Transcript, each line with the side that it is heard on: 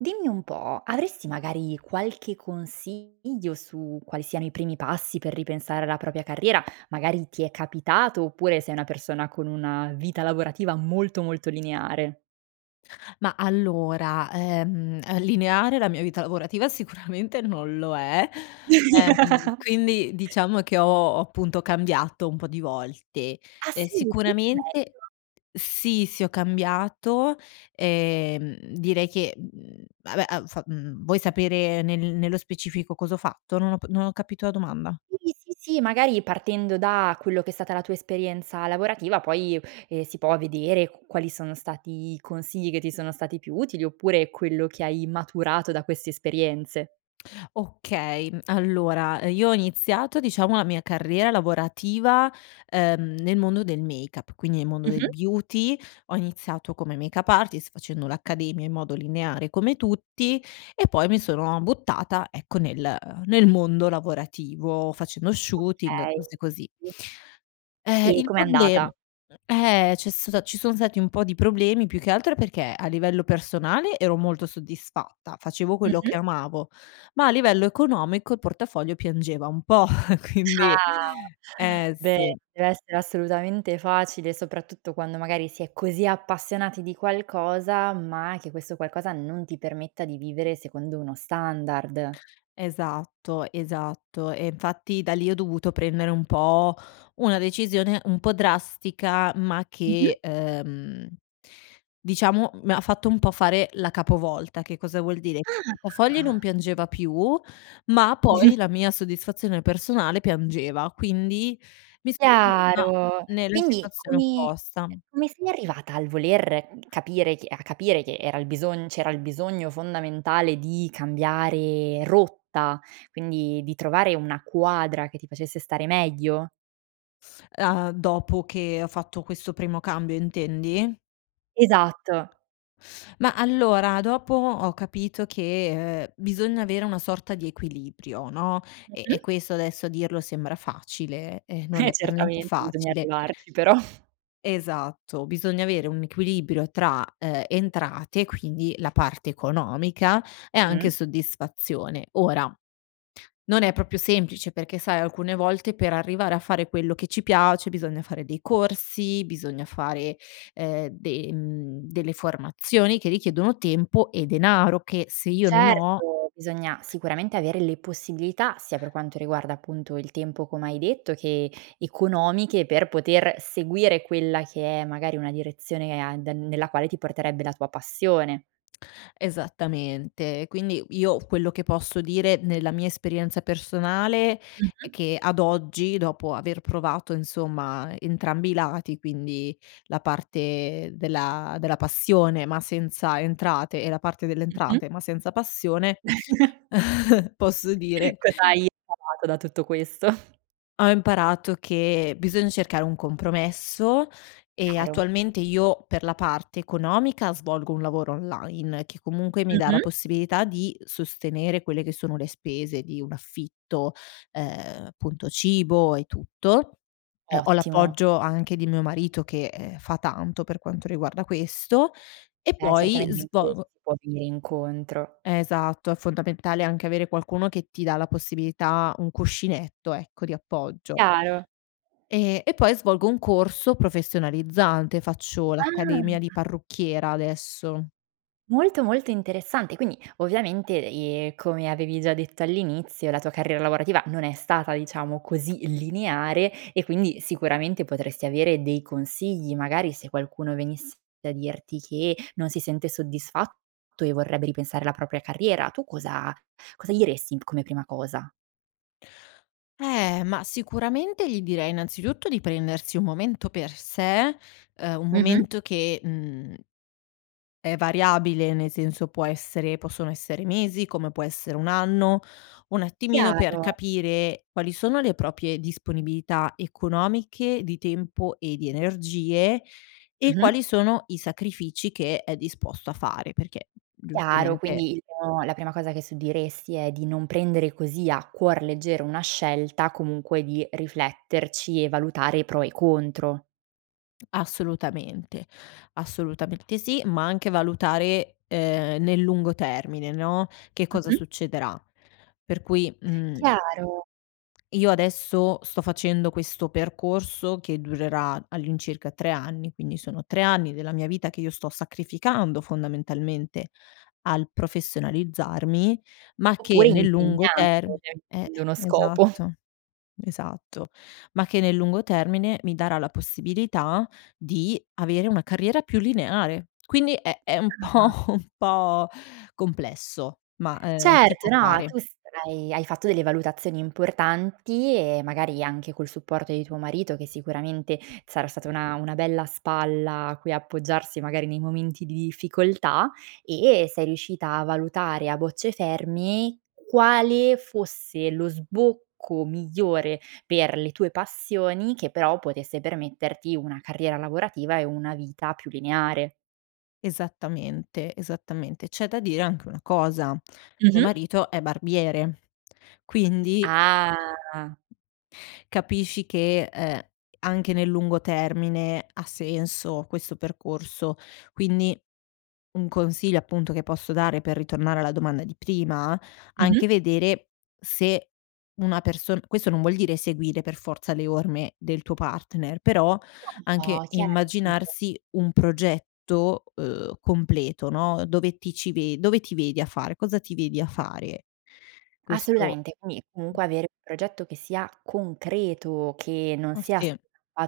right: Dimmi un po', avresti magari qualche consiglio su quali siano i primi passi per ripensare alla propria carriera? Magari ti è capitato oppure, sei una persona con una vita lavorativa molto, molto lineare.
left: Ma allora, uhm, uhm, lineare la mia vita lavorativa sicuramente non lo è, ehm, quindi diciamo che ho appunto cambiato un po' di volte,
right: Ah,
left: ehm,
right: sì? [unintelligible]
left: sicuramente
right: Meglio.
left: sì, sì, ho cambiato, ehm, direi che, mhmm, vabbè han fa mhmm, vuoi sapere nel nello specifico cos'ho fatto? Non ho p non ho capito la domanda.
right: Sì, sì, sì magari partendo da quello che è stata la tua esperienza lavorativa, poi, ehm, si può vedere q quali sono stati i consigli che ti sono stati più utili, oppure quello che hai maturato da queste esperienze.
left: Okay, mhmm, allora io ho iniziato, diciamo a mia carriera lavorativa, ehm, nel mondo del make-up, quindi nel mondo del
right: Mh-mh.
left: beauty, ho iniziato come make-up artist, facendo l'accademia in modo lineare come tutti, e poi mi sono buttata, ecco, nel nel mondo lavorativo, facendo shooting,
right: Okay.
left: cose così. Ehm,
right: E
left: il
right: com'è
left: problem
right: andata?
left: mhmm, ehm, c'è stata ci sono stati un po' di problemi, più che altro perché, a livello personale ero molto soddisfatta, facevo quello
right: Mh-mh.
left: che amavo, ma a livello economico, il portafoglio piangeva un po' quindi,
right: Ah
left: eh
right: beh,
left: sì.
right: dev'essere assolutamente facile, soprattutto quando magari si è così appassionati di qualcosa, ma che questo qualcosa non ti permetta di vivere secondo uno standard.
left: Esatto, esatto, e infatti da lì ho dovuto prendere un po' una decisione, un po' drastica, ma
right: Mh-mh.
left: che, uhm, diciamo mi ha fatto un po' fare la capovolta, che cosa vuol dire, portafogli non
right: Ah!
left: piangeva più, ma poi la mia soddisfazione personale piangeva, quindi mi sono trovata
right: Chiaro.
left: nella
right: Quindi
left: situazione
right: come, ehm,
left: opposta.
right: come sei arrivata al voler capire che a capire che era il bisogn c'era il bisogno fondamentale di cambiare rotta, quindi di trovare una quadra che ti facesse stare meglio?
left: E uhm, dopo che ho fatto questo primo cambio, intendi?
right: Esatto.
left: Ma allora dopo ho capito che, ehm, bisogna avere una sorta di equilibrio, no, e e
right: Mh-mh.
left: questo adesso a dirlo sembra facile, eh non
right: Eh,
left: è per niente
right: certamente bisogna
left: facile.
right: arrivarci però.
left: Esatto. Bisogna avere un equilibrio tra, ehm, entrate, quindi la parte economica e anche
right: Mh.
left: soddisfazione. Ora non è proprio semplice perché sai alcune volte per arrivare a fare quello che ci piace bisogna fare dei corsi, bisogna fare, ehm, de mhmm, delle formazioni che richiedono tempo e denaro, che se io non ho
right: Certo! Bisogna sicuramente avere le possibilità, sia per quanto riguarda appunto il tempo come hai detto che, economiche per poter seguire quella che è magari una direzione e a den nella quale ti porterebbe la tua passione.
left: Esattamente, quindi io quello che posso dire nella mia esperienza personale è
right: Mh-mh.
left: che ad oggi, dopo aver provato insomma, entrambi i lati, quindi la parte della della passione, ma senza entrate e la parte delle
right: Mh-mh.
left: entrate, ma senza passione posso dire
right: Cosa hai imparato da tutto questo?
left: Ho imparato che bisogna cercare un compromesso. E
right: Chiaro.
left: attualmente io, per la parte economica svolgo un lavoro online, che comunque mi dà la
right: Mh-mh.
left: possibilità di sostenere quelle che sono le spese di un affitto, ehm, appunto, cibo e tutto. Ehm, ho
right: Ottimo.
left: l'appoggio anche di mio marito che, ehm, fa tanto per quanto riguarda questo. E
right: Eh,
left: poi,
right: certamente in ques
left: svo
right: si può venire incontro.
left: Esatto. È fondamentale anche avere qualcuno che ti dà la possibilità un cuscinetto ecco, di appoggio.
right: Chiaro.
left: Ehm, e poi svolgo un corso professionalizzante. Faccio l'accademia di
right: Ah.
left: parrucchiera adesso.
right: Molto, molto interessante. Quindi ovviamente, ehm, come avevi già detto all'inizio, la tua carriera lavorativa non è stata, diciamo, così lineare e quindi, sicuramente potresti avere dei consigli, magari se qualcuno venisse a dirti che non si sente soddisfatto e vorrebbe ripensare alla propria carriera. Tu, cosa cosa gli resti come prima cosa?
left: Eh, ma sicuramente gli direi innanzitutto di prendersi un momento per sé, uhm, un
right: Mh-mh.
left: momento che, mhmm è variabile, nel senso può essere possono essere mesi, come può essere 1 anno, un attimino per
right: Chiaro.
left: capire quali sono le proprie disponibilità economiche, di tempo e di energie, e quali
right: Mh-mh.
left: sono i sacrifici che è disposto a fare, perché
right: Chiaro,
left: giustamente
right: quindi il mo la prima cosa che su diresti è di non prendere così a cuor leggero una scelta, comunque di rifletterci e valutare i pro e i contro.
left: Assolutamente. Assolutamente sì, ma anche valutare, ehm, nel lungo termine, no, che cosa
right: Mh-mh.
left: succederà, per cui, uhm
right: Chiaro.
left: io adesso sto facendo questo percorso che durerà all'incirca 3 anni. Quindi sono 3 anni della mia vita che io sto sacrificando, fondamentalmente al professionalizzarmi, ma che
right: Oppure
left: nel lungo
right: impegnando,
left: term
right: ovviamen
left: eh
right: avendo uno scopo.
left: esatto. Esatto, ma che nel lungo termine mi darà la possibilità di avere una carriera più lineare. Quindi è è un po'
right: [unintelligible]
left: un po' complesso, ma, ehm, si può
right: Certo, no,
left: fare.
right: tu sarai hai fatto delle valutazioni importanti e magari anche col supporto di tuo marito, che sicuramente sarà stata una una bella spalla a cui appoggiarsi, magari nei momenti di difficoltà, e sei riuscita a valutare a bocce ferme, quale fosse lo sbocco migliore per le tue passioni, che però potesse permetterti una carriera lavorativa e una vita più lineare.
left: Esattamente, esattamente. C'è da dire anche una cosa, mio
right: Mh-mh.
left: marito è barbiere, quindi
right: Ah.
left: capisci che, ehm, anche nel lungo termine ha senso questo percorso. Quindi, un consiglio appunto che posso dare per ritornare alla domanda di prima, anche
right: Mh-mh.
left: vedere, se una person questo non vuol dire seguire per forza le orme del tuo partner però, anche
right: No, chia [unintelligible]
left: immaginarsi un progetto, uhm, completo, no, dove ti ci ve dove ti vedi a fare, cosa ti vedi a fare? Questo
right: Assolutamente, quindi comunque avere progetto che sia concreto, che non
left: Ah,
right: sia s
left: sì.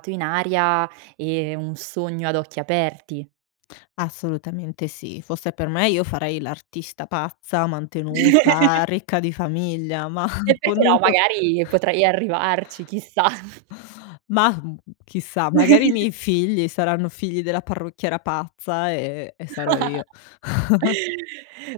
right: [unintelligible] in aria e un sogno ad occhi aperti.
left: Assolutamente sì. Fosse per me, io farei l'artista pazza, mantenuta, ricca di famiglia, ma
right: E perché no,
left: [unintelligible]
right: magari potrai arrivarci. Chissà.
left: Ma, mhmm, chissà, magari i miei figli saranno figli della parrucchiera pazza, ehm, e sarò io.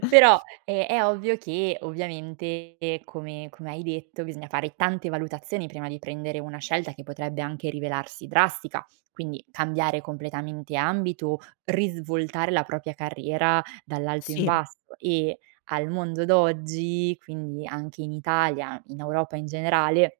right: Però, è è ovvio che ovviamente come come hai detto, bisogna fare tante valutazioni prima di prendere una scelta che potrebbe anche rivelarsi drastica, quindi cambiare completamente ambito, risvoltare la propria carriera dall'alto in
left: Sì.
right: basso e, al mondo d'oggi, quindi anche in Italia, in Europa in generale,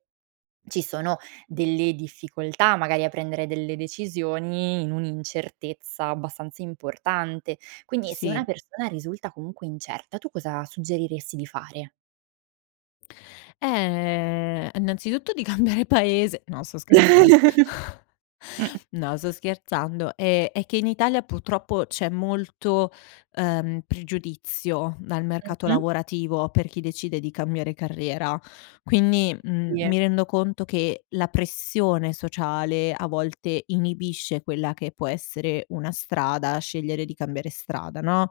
right: ci sono delle difficoltà magari a prendere delle decisioni, in un'incertezza abbastanza importante, quindi se
left: Sì.
right: una persona risulta comunque incerta, tu cosa suggeriresti di fare?
left: Ehm, innanzitutto di cambiare paese. No, sto scherzando. No, sto scherzando, è è che in Italia purtroppo c'è molto, ehm, pregiudizio dal mercato
right: Mh-mh.
left: lavorativo per chi decide di cambiare carriera. Quindi, mhmm,
right: Sì.
left: mi rendo conto che la pressione sociale a volte inibisce quella che può essere una strada, scegliere di cambiare strada, no.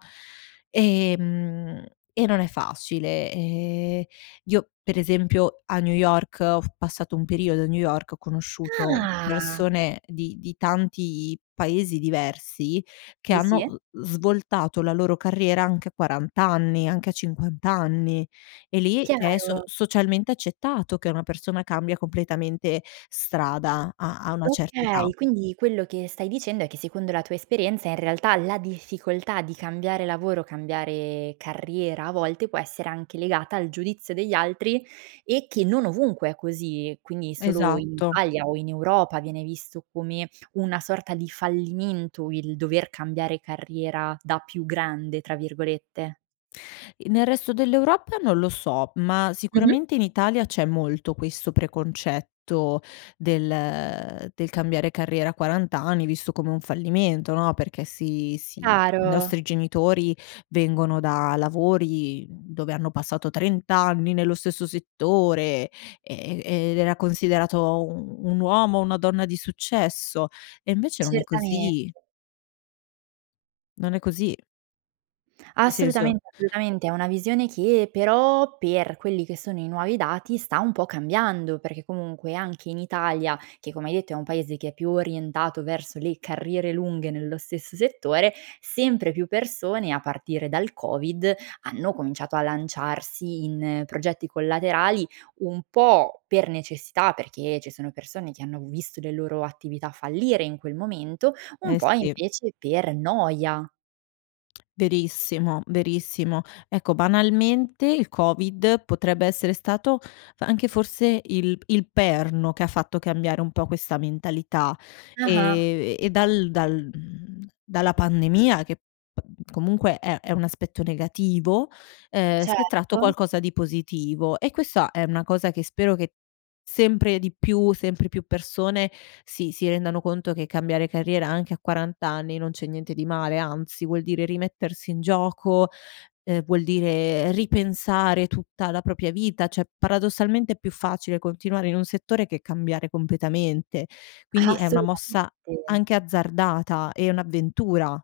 left: Ehm, e non è facile. Ehm, io per esempio, a New York ho f passato un periodo a New York, ho conosciuto
right: Ah.
left: persone di di tanti paesi diversi che
right: Di
left: hanno,
right: sì.
left: uhm, svoltato la loro carriera anche a 40 anni, anche a 50 anni. E lì è so
right: Chiaro.
left: socialmente accettato che una persona cambia completamente strada a a una certa età.
right: Okay, quindi quello che stai dicendo è che secondo la tua esperienza in realtà la difficoltà di cambiare lavoro, cambiare carriera a volte può essere anche legata al giudizio degli altri, e che non ovunque è così. Quindi solo in
left: Esatto.
right: Italia o in Europa viene visto come una sorta di fallimento, il dover cambiare carriera "da più grande", tra virgolette.
left: E nel resto dell'Europa non lo so, ma
right: Mh-mh.
left: sicuramente in Italia c'è molto questo preconcetto, del del cambiare carriera a 40 anni, visto come un fallimento, no, perché si si i
right: Chiaro.
left: nostri genitori vengono da lavori, mhmm, dove hanno passato 30 anni nello stesso settore, ehm, e ed era considerato un un uomo o una donna di successo e invece non è
right: Certamente.
left: così. Non è così. Nel senso
right: Assolutament assolutamente, è una visione che però, per quelli che sono i nuovi dati sta un po' cambiando, perché comunque, anche in Italia, che come hai detto, è un paese che è più orientato verso le carriere lunghe nello stesso settore, sempre più persone a partire dal COVID, hanno cominciato a lanciarsi in progetti collaterali, un po' per necessità, perché ci sono persone che hanno visto le loro attività fallire in quel momento, un
left: Eh,
right: po'
left: sì.
right: invece per noia.
left: Verissimo, verissimo, ecco, banalmente, il Covid potrebbe essere stato, anche forse il p il perno che ha fatto cambiare un po' questa mentalità,
right: Ah-ah.
left: ehm, e dal dal mhmm, dalla pandemia che pa comunque è è un aspetto negativo, ehm, si è tratto
right: Certo.
left: qualcosa di positivo; e questa è una cosa che spero che, sempre di più, sempre più persone si, si rendano conto che cambiare carriera anche a 40 anni, non c'è niente di male, anzi vuol dire rimettersi in gioco, ehm, vuol dire ripensare tutta la propria vita, cioè paradossalmente è più facile continuare in un settore che cambiare completamente, quindi è una
right: Assolutamente.
left: mossa anche azzardata e un'avventura.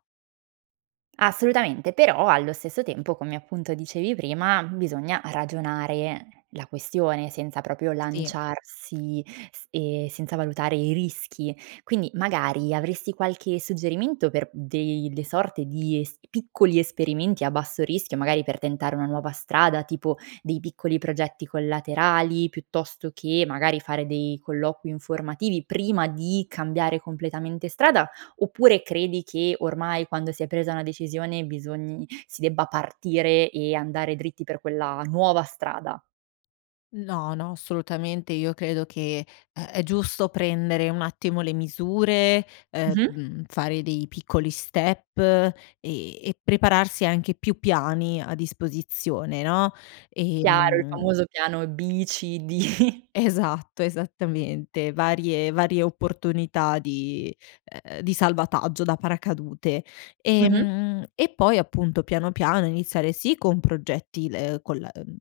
right: Assolutamente, però allo stesso tempo, come appunto dicevi prima, bisogna ragionare. La questione senza proprio
left: Sì.
right: lanciarsi s ehm, senza valutare i rischi. Quindi magari avresti qualche suggerimento per dei le sorte di es piccoli esperimenti a basso rischio, magari per tentare una nuova strada, tipo dei piccoli progetti collaterali, piuttosto che magari fare dei colloqui informativi, prima di cambiare completamente strada, oppure credi che ormai quando si è presa una decisione, bisogni si debba partire e andare dritti per quella nuova strada?
left: No, no, assolutamente. Io credo che, ehm, è giusto prendere un attimo le misure,
right: Mh-mh.
left: ehm, fare dei piccoli step ehm, e prepararsi anche più piani a disposizione, no?
right: Chiaro il
left: Ehm
right: famoso piano B-C-D.
left: Esatto, esattamente, varie varie opportunità di, uhm, di salvataggio da paracadute.
right: Mh-mh.
left: Ehm, e poi, appunto, piano, piano iniziare sì con progetti, ehm, col uhm,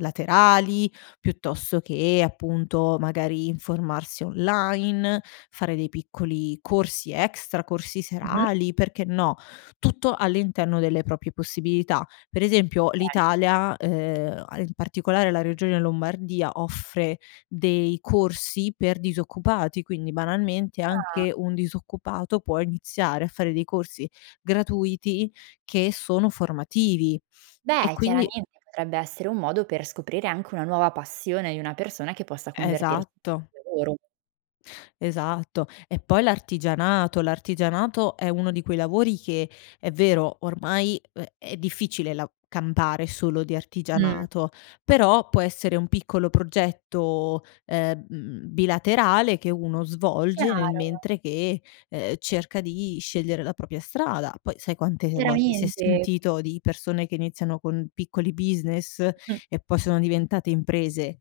left: laterali, piuttosto che appunto, magari informarsi online, fare dei piccoli corsi extra, corsi
right: Mh-mh.
left: serali. Perché no? Tutto all'interno delle proprie possibilità. Per esempio,
right: Okay.
left: l'Italia, uhm, in particolare la regione Lombardia, offre dei corsi per disoccupati, quindi banalmente
right: Ah.
left: anche un disoccupato può iniziare a fare dei corsi gratuiti che sono formativi e
right: Beh,
left: quindi
right: chiaramente potrebbe essere un modo per scoprire anche una nuova passione di una persona che possa convertir [unintelligible]
left: Esatto.
right: lavoro.
left: Esatto, e poi l'artigianato l'artigianato è uno di quei lavori che, è vero, ormai, ehm è difficile la campare solo di
right: Mh.
left: artigianato però può essere un piccolo progetto, ehm, bilaterale che uno svolge nel
right: Chiaro.
left: mentre che, ehm, cerca di scegliere la propria strada. Poi sai quante volte, si è
right: Chiaramente.
left: sentito di persone che iniziano con piccoli business
right: Mh-mh.
left: e poi sono diventate imprese.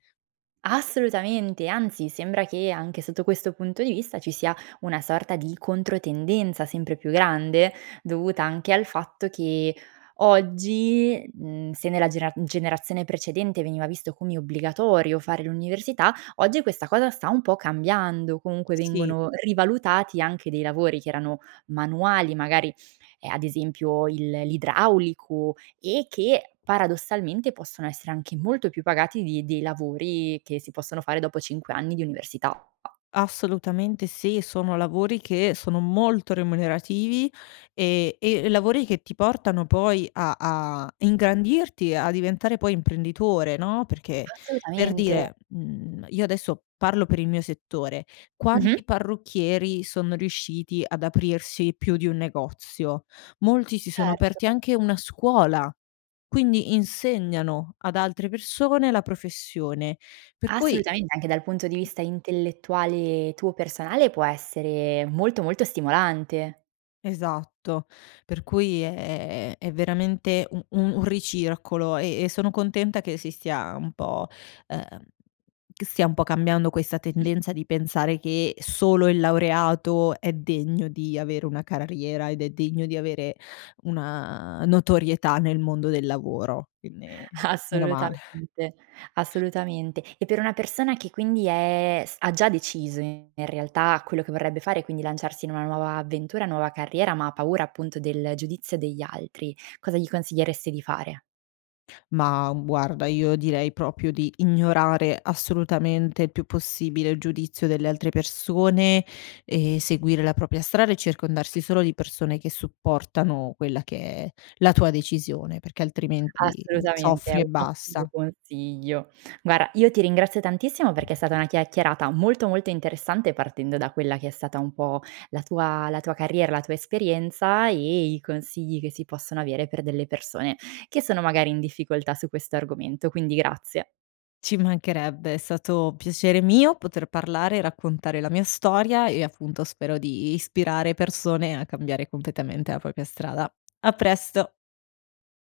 right: Assolutamente, anzi, sembra che anche sotto questo punto di vista ci sia una sorta di controtendenza sempre più grande, dovuta anche al fatto che, oggi uhm, se nella genera generazione precedente veniva visto come obbligatorio fare l'università, oggi questa cosa sta un po' cambiando, comunque
left: Sì.
right: vengono rivalutati anche dei lavori che erano manuali, magari, ehm, ad esempio il l'idraulico e che, paradossalmente possono essere anche molto più pagati di dei lavori che si possono fare dopo 5 anni di università.
left: Assolutamente sì, sono lavori che sono molto remunerativi, e e lavori che ti portano poi a a ingrandirti, a diventare poi imprenditore, no, perché per
right: Assolutamente.
left: dire, mhmm, io adesso parlo per il mio settore,
right: Mh-mh.
left: quanti parrucchieri sono riusciti ad aprirsi più di un negozio? Molti si sono
right: Certo.
left: aperti anche una scuola, quindi insegnano ad altre persone la professione, per cui
right: Assolutamente, anche dal punto di vista intellettuale tuo personale, può essere molto molto stimolante.
left: Esatto, per cui, ehm, è veramente un un un ricircolo e e sono contenta che si stia un po ehm, che stia un po' cambiando questa tendenza di pensare che solo il laureato è degno di avere una carriera ed è degno di avere una notorietà nel mondo del lavoro, quindi meno male.
right: Assolutamente, assolutamente. E per una persona che quindi è s ha già deciso in realtà quello che vorrebbe fare e quindi lanciarsi in una nuova avventura, nuova carriera, ma ha paura appunto del giudizio degli altri, cosa gli consiglieresti di fare?
left: Ma, uhm, guarda, io direi proprio di ignorare assolutamente il più possibile il giudizio delle altre persone e seguire la propria strada e circondarsi solo di persone che supportano quella che è la tua decisione, perché altrimenti
right: Assolutamente, è
left: soffri e
right: un ottimo
left: basta.
right: consiglio. Guarda, io ti ringrazio tantissimo perché è stata una chiacchierata molto, molto interessante partendo da quella che è stata un po' la tua la tua carriera, la tua esperienza e i consigli che si possono avere per delle persone, che sono magari in difficoltà su questo argomento, quindi grazie.
left: Ci mancherebbe, è stato piacere mio poter parlare e raccontare la mia storia e appunto spero di ispirare persone a cambiare completamente a propria strada. A presto.